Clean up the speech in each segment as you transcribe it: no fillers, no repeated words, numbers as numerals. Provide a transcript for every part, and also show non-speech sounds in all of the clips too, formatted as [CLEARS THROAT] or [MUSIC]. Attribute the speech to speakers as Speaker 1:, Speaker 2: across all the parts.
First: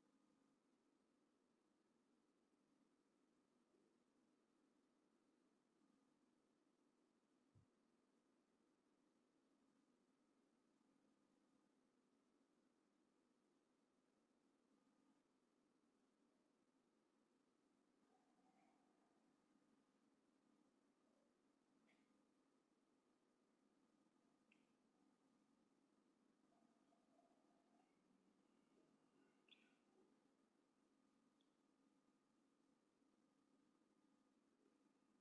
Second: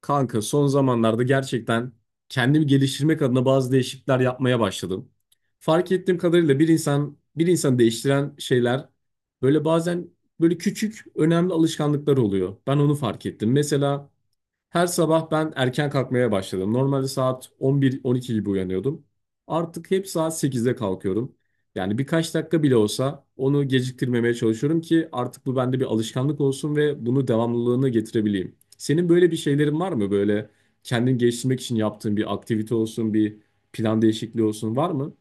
Speaker 1: Kanka son zamanlarda gerçekten kendimi geliştirmek adına bazı değişiklikler yapmaya başladım. Fark ettiğim kadarıyla bir insan değiştiren şeyler böyle bazen böyle küçük önemli alışkanlıklar oluyor. Ben onu fark ettim. Mesela her sabah ben erken kalkmaya başladım. Normalde saat 11-12 gibi uyanıyordum. Artık hep saat 8'de kalkıyorum. Yani birkaç dakika bile olsa onu geciktirmemeye çalışıyorum ki artık bu bende bir alışkanlık olsun ve bunu devamlılığını getirebileyim. Senin böyle bir şeylerin var mı? Böyle kendini geliştirmek için yaptığın bir aktivite olsun, bir plan değişikliği olsun var mı?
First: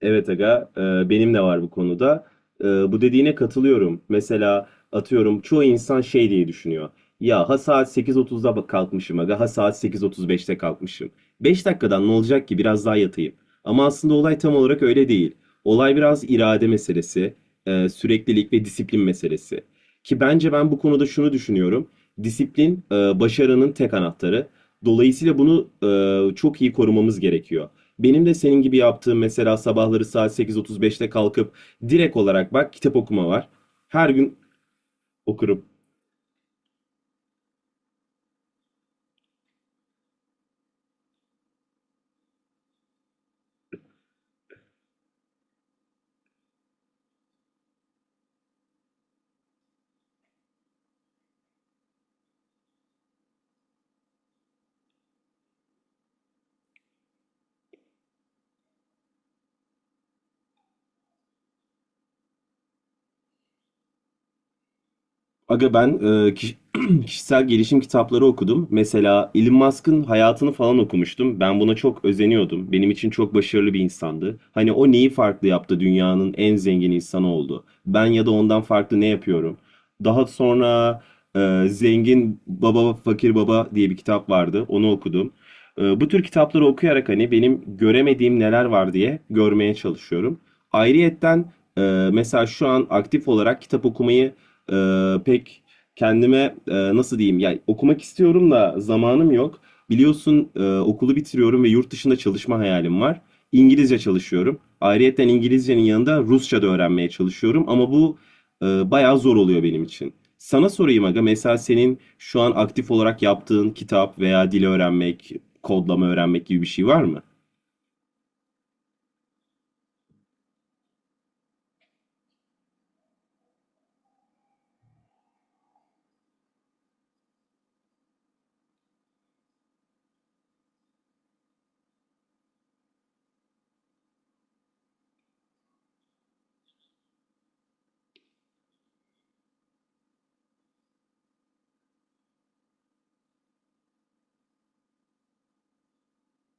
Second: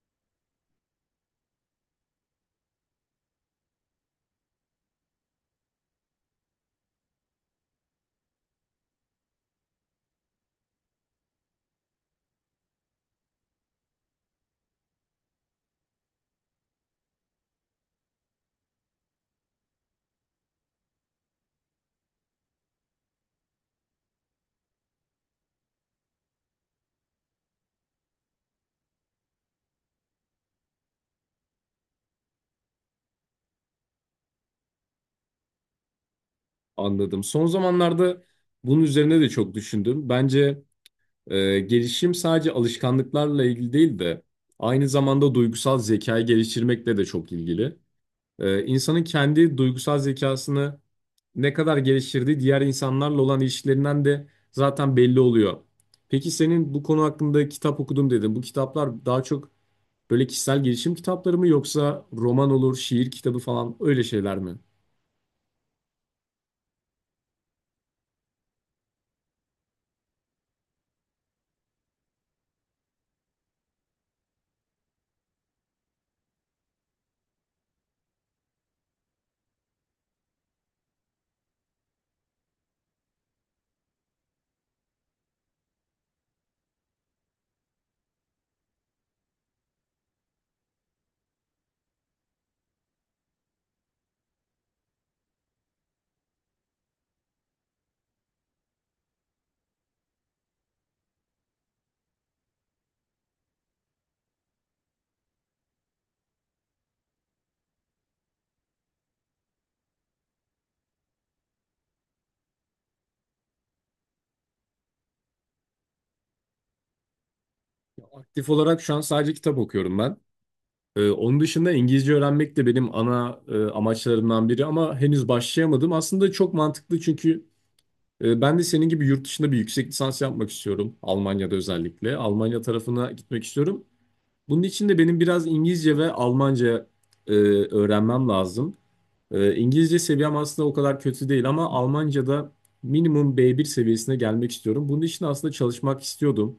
Speaker 2: Evet aga, benim de var bu konuda. Bu dediğine katılıyorum. Mesela atıyorum çoğu insan şey diye düşünüyor. Ya ha saat 8:30'da kalkmışım aga, ha saat 8:35'te kalkmışım. 5 dakikadan ne olacak ki biraz daha yatayım. Ama aslında olay tam olarak öyle değil. Olay biraz irade meselesi, süreklilik ve disiplin meselesi. Ki bence ben bu konuda şunu düşünüyorum. Disiplin başarının tek anahtarı. Dolayısıyla bunu çok iyi korumamız gerekiyor. Benim de senin gibi yaptığım mesela sabahları saat 8:35'te kalkıp direkt olarak bak kitap okuma var. Her gün okurum.
Speaker 1: Anladım. Son zamanlarda bunun üzerine de çok düşündüm. Bence gelişim sadece alışkanlıklarla ilgili değil de aynı zamanda duygusal zekayı geliştirmekle de çok ilgili. İnsanın kendi duygusal zekasını ne kadar geliştirdiği diğer insanlarla olan ilişkilerinden de zaten belli oluyor. Peki senin bu konu hakkında kitap okudum dedin. Bu kitaplar daha çok böyle kişisel gelişim kitapları mı yoksa roman olur, şiir kitabı falan öyle şeyler mi?
Speaker 2: Aga ben [CLEARS THROAT] kişisel gelişim kitapları okudum. Mesela Elon Musk'ın hayatını falan okumuştum. Ben buna çok özeniyordum. Benim için çok başarılı bir insandı. Hani o neyi farklı yaptı? Dünyanın en zengin insanı oldu. Ben ya da ondan farklı ne yapıyorum? Daha sonra Zengin Baba Fakir Baba diye bir kitap vardı. Onu okudum. Bu tür kitapları okuyarak hani benim göremediğim neler var diye görmeye çalışıyorum. Ayrıyetten e, mesela şu an aktif olarak kitap okumayı pek kendime nasıl diyeyim yani okumak istiyorum da zamanım yok. Biliyorsun okulu bitiriyorum ve yurt dışında çalışma hayalim var. İngilizce çalışıyorum. Ayrıyeten İngilizcenin yanında Rusça da öğrenmeye çalışıyorum ama bu bayağı zor oluyor benim için. Sana sorayım aga, mesela senin şu an aktif olarak yaptığın kitap veya dil öğrenmek, kodlama öğrenmek gibi bir şey var mı?
Speaker 1: Aktif olarak şu an sadece kitap okuyorum ben. Onun dışında İngilizce öğrenmek de benim ana amaçlarımdan biri ama henüz başlayamadım. Aslında çok mantıklı, çünkü ben de senin gibi yurt dışında bir yüksek lisans yapmak istiyorum. Almanya'da özellikle. Almanya tarafına gitmek istiyorum. Bunun için de benim biraz İngilizce ve Almanca öğrenmem lazım. İngilizce seviyem aslında o kadar kötü değil ama Almanca'da minimum B1 seviyesine gelmek istiyorum. Bunun için aslında çalışmak istiyordum.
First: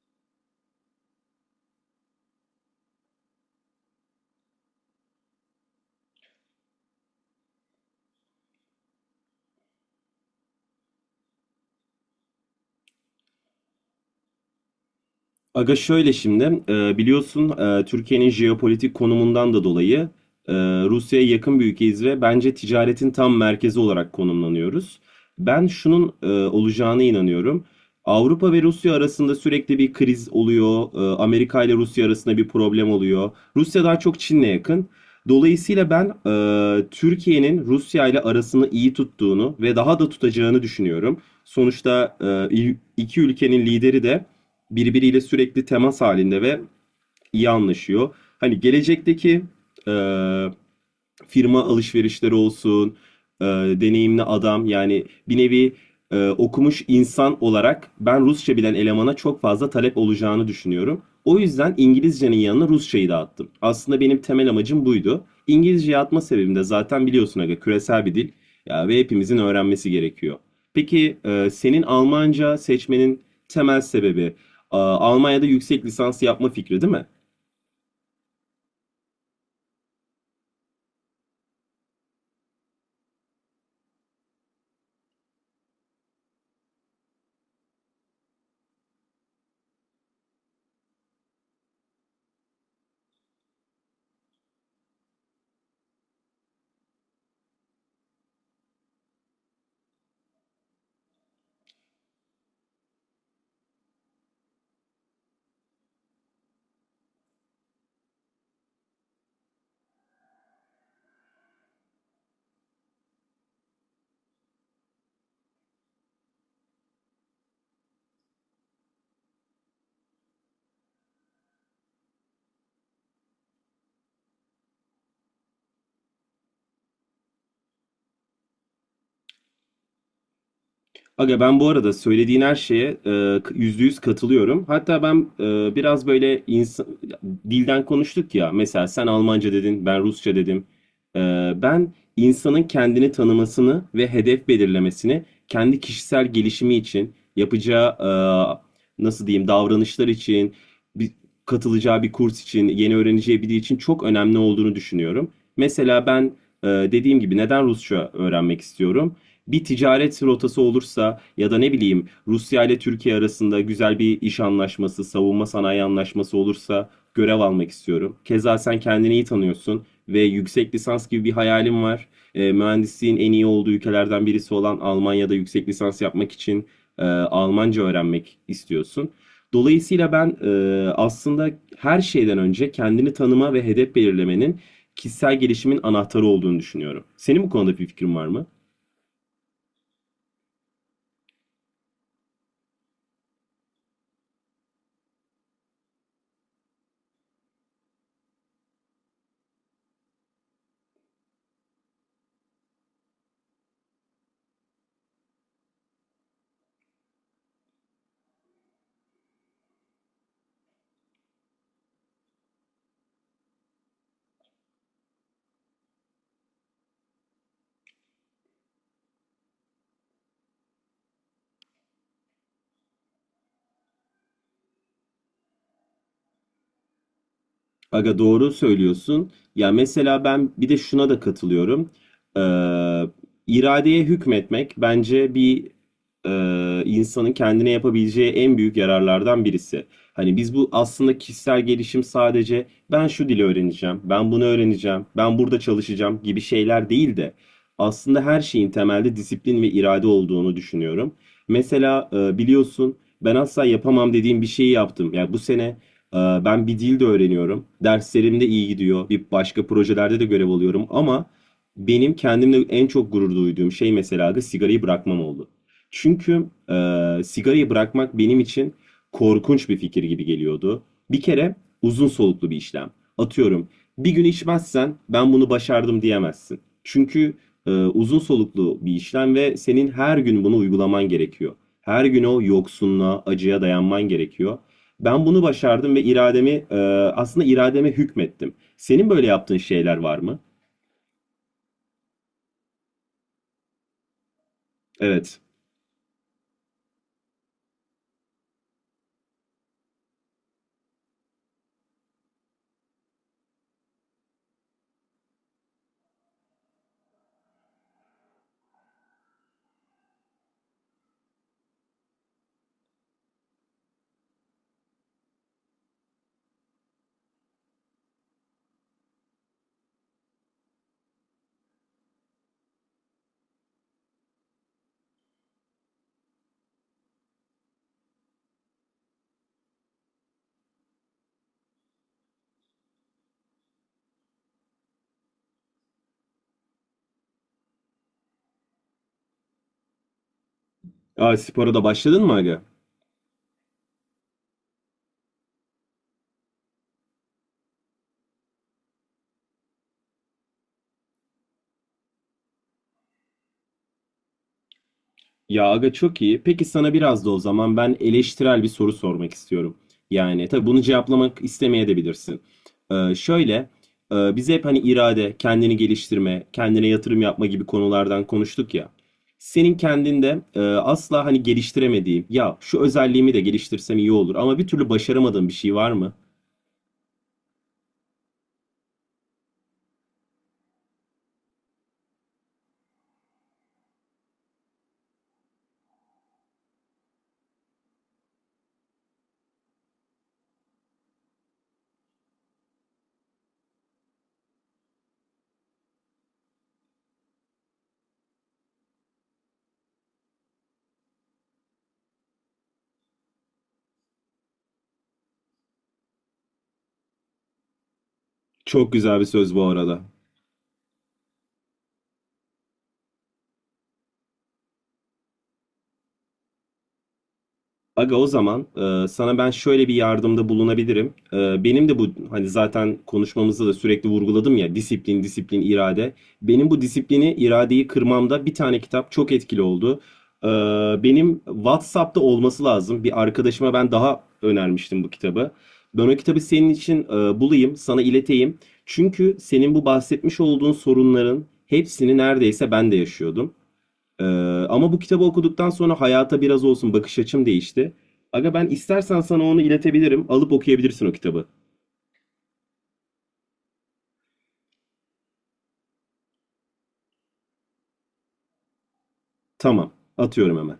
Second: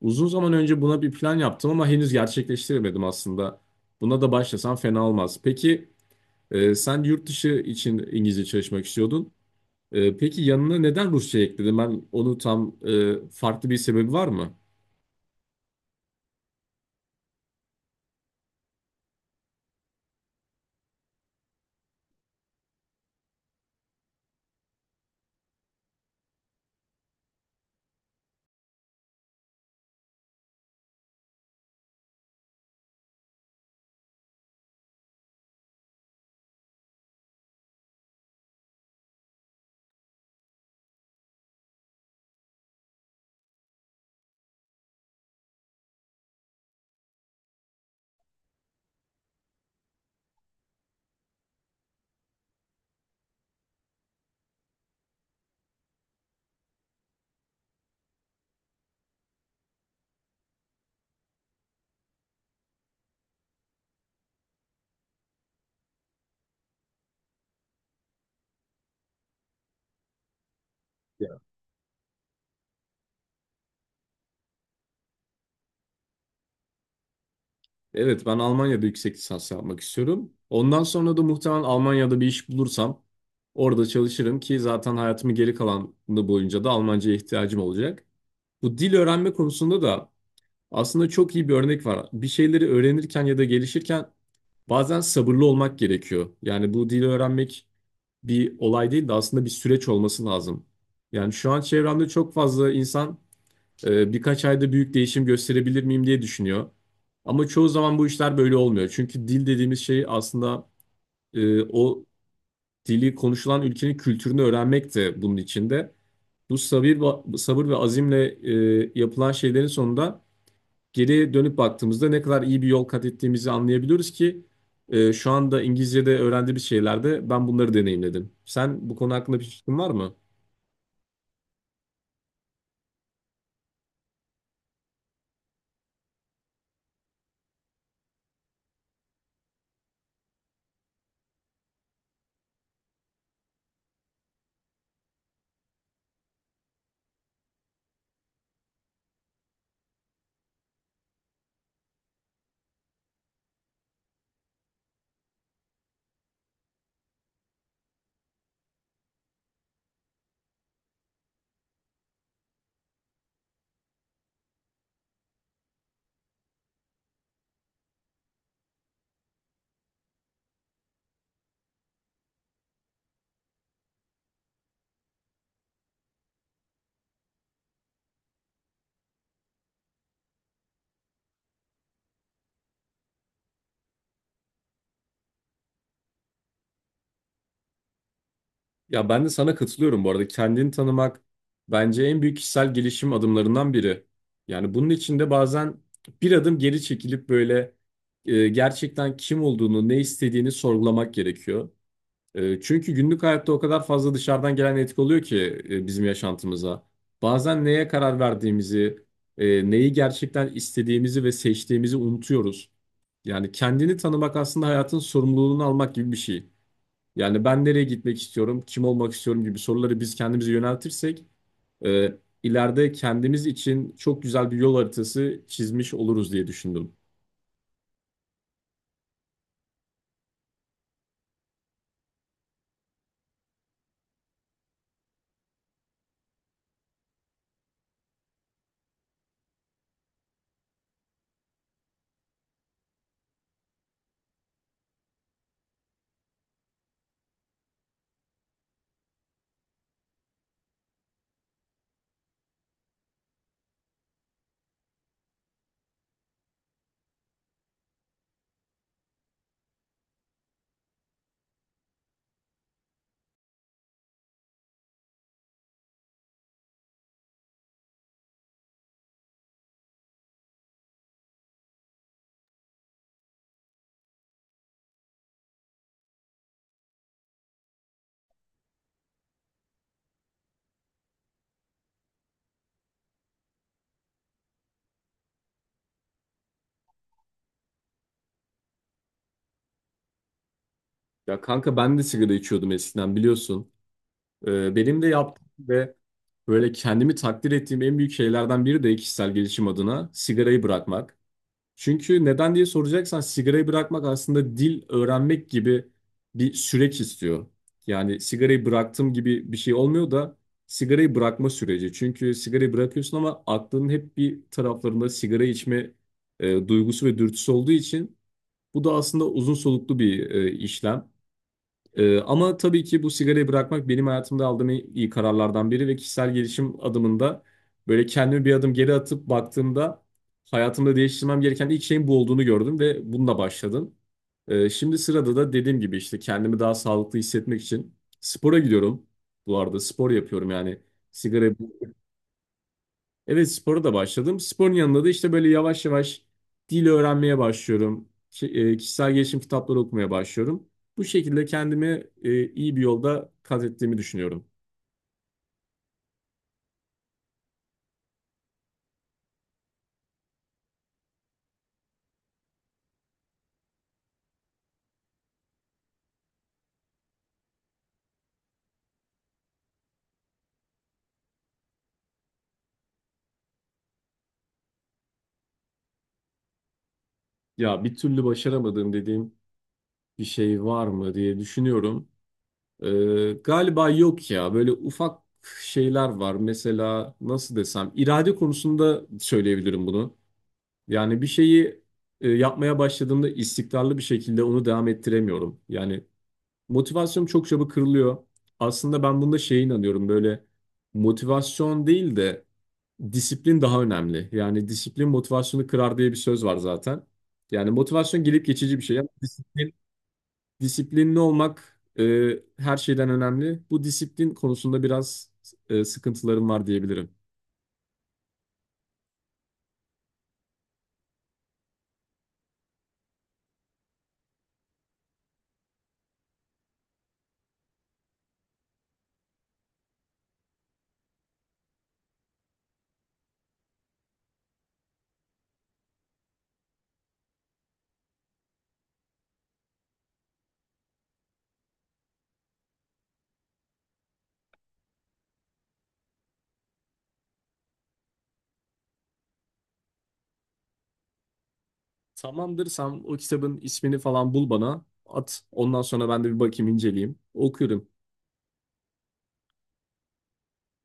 Speaker 1: Uzun zaman önce buna bir plan yaptım ama henüz gerçekleştiremedim aslında. Buna da başlasam fena olmaz. Peki sen yurt dışı için İngilizce çalışmak istiyordun. Peki yanına neden Rusça ekledin? Ben onu tam farklı bir sebebi var mı?
Speaker 2: Aga şöyle şimdi biliyorsun Türkiye'nin jeopolitik konumundan da dolayı e, Rusya'ya yakın bir ülkeyiz ve bence ticaretin tam merkezi olarak konumlanıyoruz. Ben şunun olacağına inanıyorum. Avrupa ve Rusya arasında sürekli bir kriz oluyor. Amerika ile Rusya arasında bir problem oluyor. Rusya daha çok Çin'le yakın. Dolayısıyla ben Türkiye'nin Rusya ile arasını iyi tuttuğunu ve daha da tutacağını düşünüyorum. Sonuçta e, iki ülkenin lideri de birbiriyle sürekli temas halinde ve iyi anlaşıyor. Hani gelecekteki eee, firma alışverişleri olsun, e, deneyimli adam yani bir nevi okumuş insan olarak ben Rusça bilen elemana çok fazla talep olacağını düşünüyorum. O yüzden İngilizcenin yanına Rusçayı da attım. Aslında benim temel amacım buydu. İngilizceyi atma sebebim de zaten biliyorsun aga, küresel bir dil ya ve hepimizin öğrenmesi gerekiyor. Peki senin Almanca seçmenin temel sebebi Almanya'da yüksek lisans yapma fikri değil mi?
Speaker 1: Evet, ben Almanya'da yüksek lisans yapmak istiyorum. Ondan sonra da muhtemelen Almanya'da bir iş bulursam orada çalışırım ki zaten hayatımın geri kalanı boyunca da Almanca'ya ihtiyacım olacak. Bu dil öğrenme konusunda da aslında çok iyi bir örnek var. Bir şeyleri öğrenirken ya da gelişirken bazen sabırlı olmak gerekiyor. Yani bu dili öğrenmek bir olay değil de aslında bir süreç olması lazım. Yani şu an çevremde çok fazla insan birkaç ayda büyük değişim gösterebilir miyim diye düşünüyor. Ama çoğu zaman bu işler böyle olmuyor. Çünkü dil dediğimiz şey aslında o dili konuşulan ülkenin kültürünü öğrenmek de bunun içinde. Bu sabır, sabır ve azimle yapılan şeylerin sonunda geri dönüp baktığımızda ne kadar iyi bir yol kat ettiğimizi anlayabiliyoruz ki şu anda İngilizce'de öğrendiğimiz şeylerde ben bunları deneyimledim. Sen bu konu hakkında bir fikrin var mı?
Speaker 2: Aga ben bu arada söylediğin her şeye yüzde yüz katılıyorum. Hatta ben biraz böyle insan, dilden konuştuk ya. Mesela sen Almanca dedin, ben Rusça dedim. E, Ben insanın kendini tanımasını ve hedef belirlemesini kendi kişisel gelişimi için yapacağı nasıl diyeyim davranışlar için, bir, katılacağı bir kurs için, yeni öğreneceği biri için çok önemli olduğunu düşünüyorum. Mesela ben dediğim gibi, neden Rusça öğrenmek istiyorum? Bir ticaret rotası olursa ya da ne bileyim Rusya ile Türkiye arasında güzel bir iş anlaşması, savunma sanayi anlaşması olursa görev almak istiyorum. Keza sen kendini iyi tanıyorsun ve yüksek lisans gibi bir hayalim var. Mühendisliğin en iyi olduğu ülkelerden birisi olan Almanya'da yüksek lisans yapmak için Almanca öğrenmek istiyorsun. Dolayısıyla ben aslında her şeyden önce kendini tanıma ve hedef belirlemenin kişisel gelişimin anahtarı olduğunu düşünüyorum. Senin bu konuda bir fikrin var mı?
Speaker 1: Ya ben de sana katılıyorum bu arada. Kendini tanımak bence en büyük kişisel gelişim adımlarından biri. Yani bunun için de bazen bir adım geri çekilip böyle gerçekten kim olduğunu, ne istediğini sorgulamak gerekiyor. Çünkü günlük hayatta o kadar fazla dışarıdan gelen etki oluyor ki bizim yaşantımıza. Bazen neye karar verdiğimizi, neyi gerçekten istediğimizi ve seçtiğimizi unutuyoruz. Yani kendini tanımak aslında hayatın sorumluluğunu almak gibi bir şey. Yani ben nereye gitmek istiyorum, kim olmak istiyorum gibi soruları biz kendimize yöneltirsek ileride kendimiz için çok güzel bir yol haritası çizmiş oluruz diye düşündüm.
Speaker 2: Aga doğru söylüyorsun. Ya mesela ben bir de şuna da katılıyorum. Ee, iradeye hükmetmek bence bir, insanın kendine yapabileceği en büyük yararlardan birisi. Hani biz bu aslında, kişisel gelişim sadece ben şu dili öğreneceğim, ben bunu öğreneceğim, ben burada çalışacağım gibi şeyler değil de aslında her şeyin temelde disiplin ve irade olduğunu düşünüyorum. Mesela biliyorsun, ben asla yapamam dediğim bir şeyi yaptım. Ya bu sene ee, ben bir dil de öğreniyorum. Derslerimde iyi gidiyor. Bir başka projelerde de görev alıyorum ama benim kendimle en çok gurur duyduğum şey mesela da sigarayı bırakmam oldu. Çünkü sigarayı bırakmak benim için korkunç bir fikir gibi geliyordu. Bir kere uzun soluklu bir işlem. Atıyorum, bir gün içmezsen ben bunu başardım diyemezsin. Çünkü uzun soluklu bir işlem ve senin her gün bunu uygulaman gerekiyor. Her gün o yoksunluğa, acıya dayanman gerekiyor. Ben bunu başardım ve aslında irademe hükmettim. Senin böyle yaptığın şeyler var mı?
Speaker 1: Ya kanka, ben de sigara içiyordum eskiden, biliyorsun. Benim de
Speaker 2: Evet.
Speaker 1: yaptığım ve böyle kendimi takdir ettiğim en büyük şeylerden biri de kişisel gelişim adına sigarayı bırakmak. Çünkü neden diye soracaksan, sigarayı bırakmak aslında dil öğrenmek gibi bir süreç istiyor. Yani sigarayı bıraktım gibi bir şey olmuyor da sigarayı bırakma süreci. Çünkü sigarayı bırakıyorsun ama aklının hep bir taraflarında sigara içme duygusu ve dürtüsü olduğu için bu da aslında uzun soluklu bir işlem. Ama tabii ki bu sigarayı bırakmak benim hayatımda aldığım en iyi kararlardan biri ve kişisel gelişim adımında böyle kendimi bir adım geri atıp baktığımda hayatımda değiştirmem gereken ilk şeyin bu olduğunu gördüm ve bununla başladım. Şimdi sırada da, dediğim gibi, işte kendimi daha sağlıklı hissetmek için spora gidiyorum. Bu arada spor yapıyorum, yani
Speaker 2: Aa,
Speaker 1: sigarayı.
Speaker 2: spora da başladın mı aga?
Speaker 1: Evet, spora da başladım. Sporun yanında da işte böyle yavaş yavaş dil öğrenmeye başlıyorum. Kişisel gelişim kitapları okumaya başlıyorum. Bu şekilde kendimi iyi bir yolda kat ettiğimi düşünüyorum.
Speaker 2: Ya aga çok iyi. Peki sana biraz da o zaman ben eleştirel bir soru sormak istiyorum. Yani tabii bunu cevaplamak istemeyebilirsin. Şöyle, biz hep hani irade, kendini geliştirme, kendine yatırım yapma gibi konulardan konuştuk ya. Senin kendinde asla hani geliştiremediğin, ya şu özelliğimi de geliştirsem iyi olur ama bir türlü başaramadığın bir şey var mı?
Speaker 1: Ya bir türlü başaramadığım dediğim bir şey var mı diye düşünüyorum. Galiba yok ya. Böyle ufak şeyler var. Mesela nasıl desem, irade konusunda söyleyebilirim bunu. Yani bir şeyi yapmaya başladığımda istikrarlı bir şekilde onu devam ettiremiyorum. Yani motivasyonum çok çabuk kırılıyor. Aslında ben bunda şeye inanıyorum, böyle motivasyon değil de disiplin daha önemli. Yani disiplin motivasyonu kırar diye bir söz var zaten. Yani motivasyon gelip geçici bir
Speaker 2: Çok
Speaker 1: şey ama
Speaker 2: güzel bir söz bu
Speaker 1: disiplin,
Speaker 2: arada.
Speaker 1: disiplinli olmak her şeyden önemli. Bu disiplin konusunda biraz sıkıntılarım var diyebilirim.
Speaker 2: Aga o zaman sana ben şöyle bir yardımda bulunabilirim. Benim de bu, hani zaten konuşmamızda da sürekli vurguladım ya, disiplin, disiplin, irade. Benim bu disiplini, iradeyi kırmamda bir tane kitap çok etkili oldu. E, Benim WhatsApp'ta olması lazım. Bir arkadaşıma ben daha önermiştim bu kitabı. Ben o kitabı senin için bulayım, sana ileteyim. Çünkü senin bu bahsetmiş olduğun sorunların hepsini neredeyse ben de yaşıyordum. Ee, Ama bu kitabı okuduktan sonra hayata biraz olsun bakış açım değişti. Aga ben istersen sana onu iletebilirim. Alıp okuyabilirsin o kitabı.
Speaker 1: Tamamdır, sen o kitabın ismini falan bul, bana at. Ondan sonra ben de bir bakayım, inceleyeyim. Okuyorum.
Speaker 2: Tamam. Atıyorum hemen.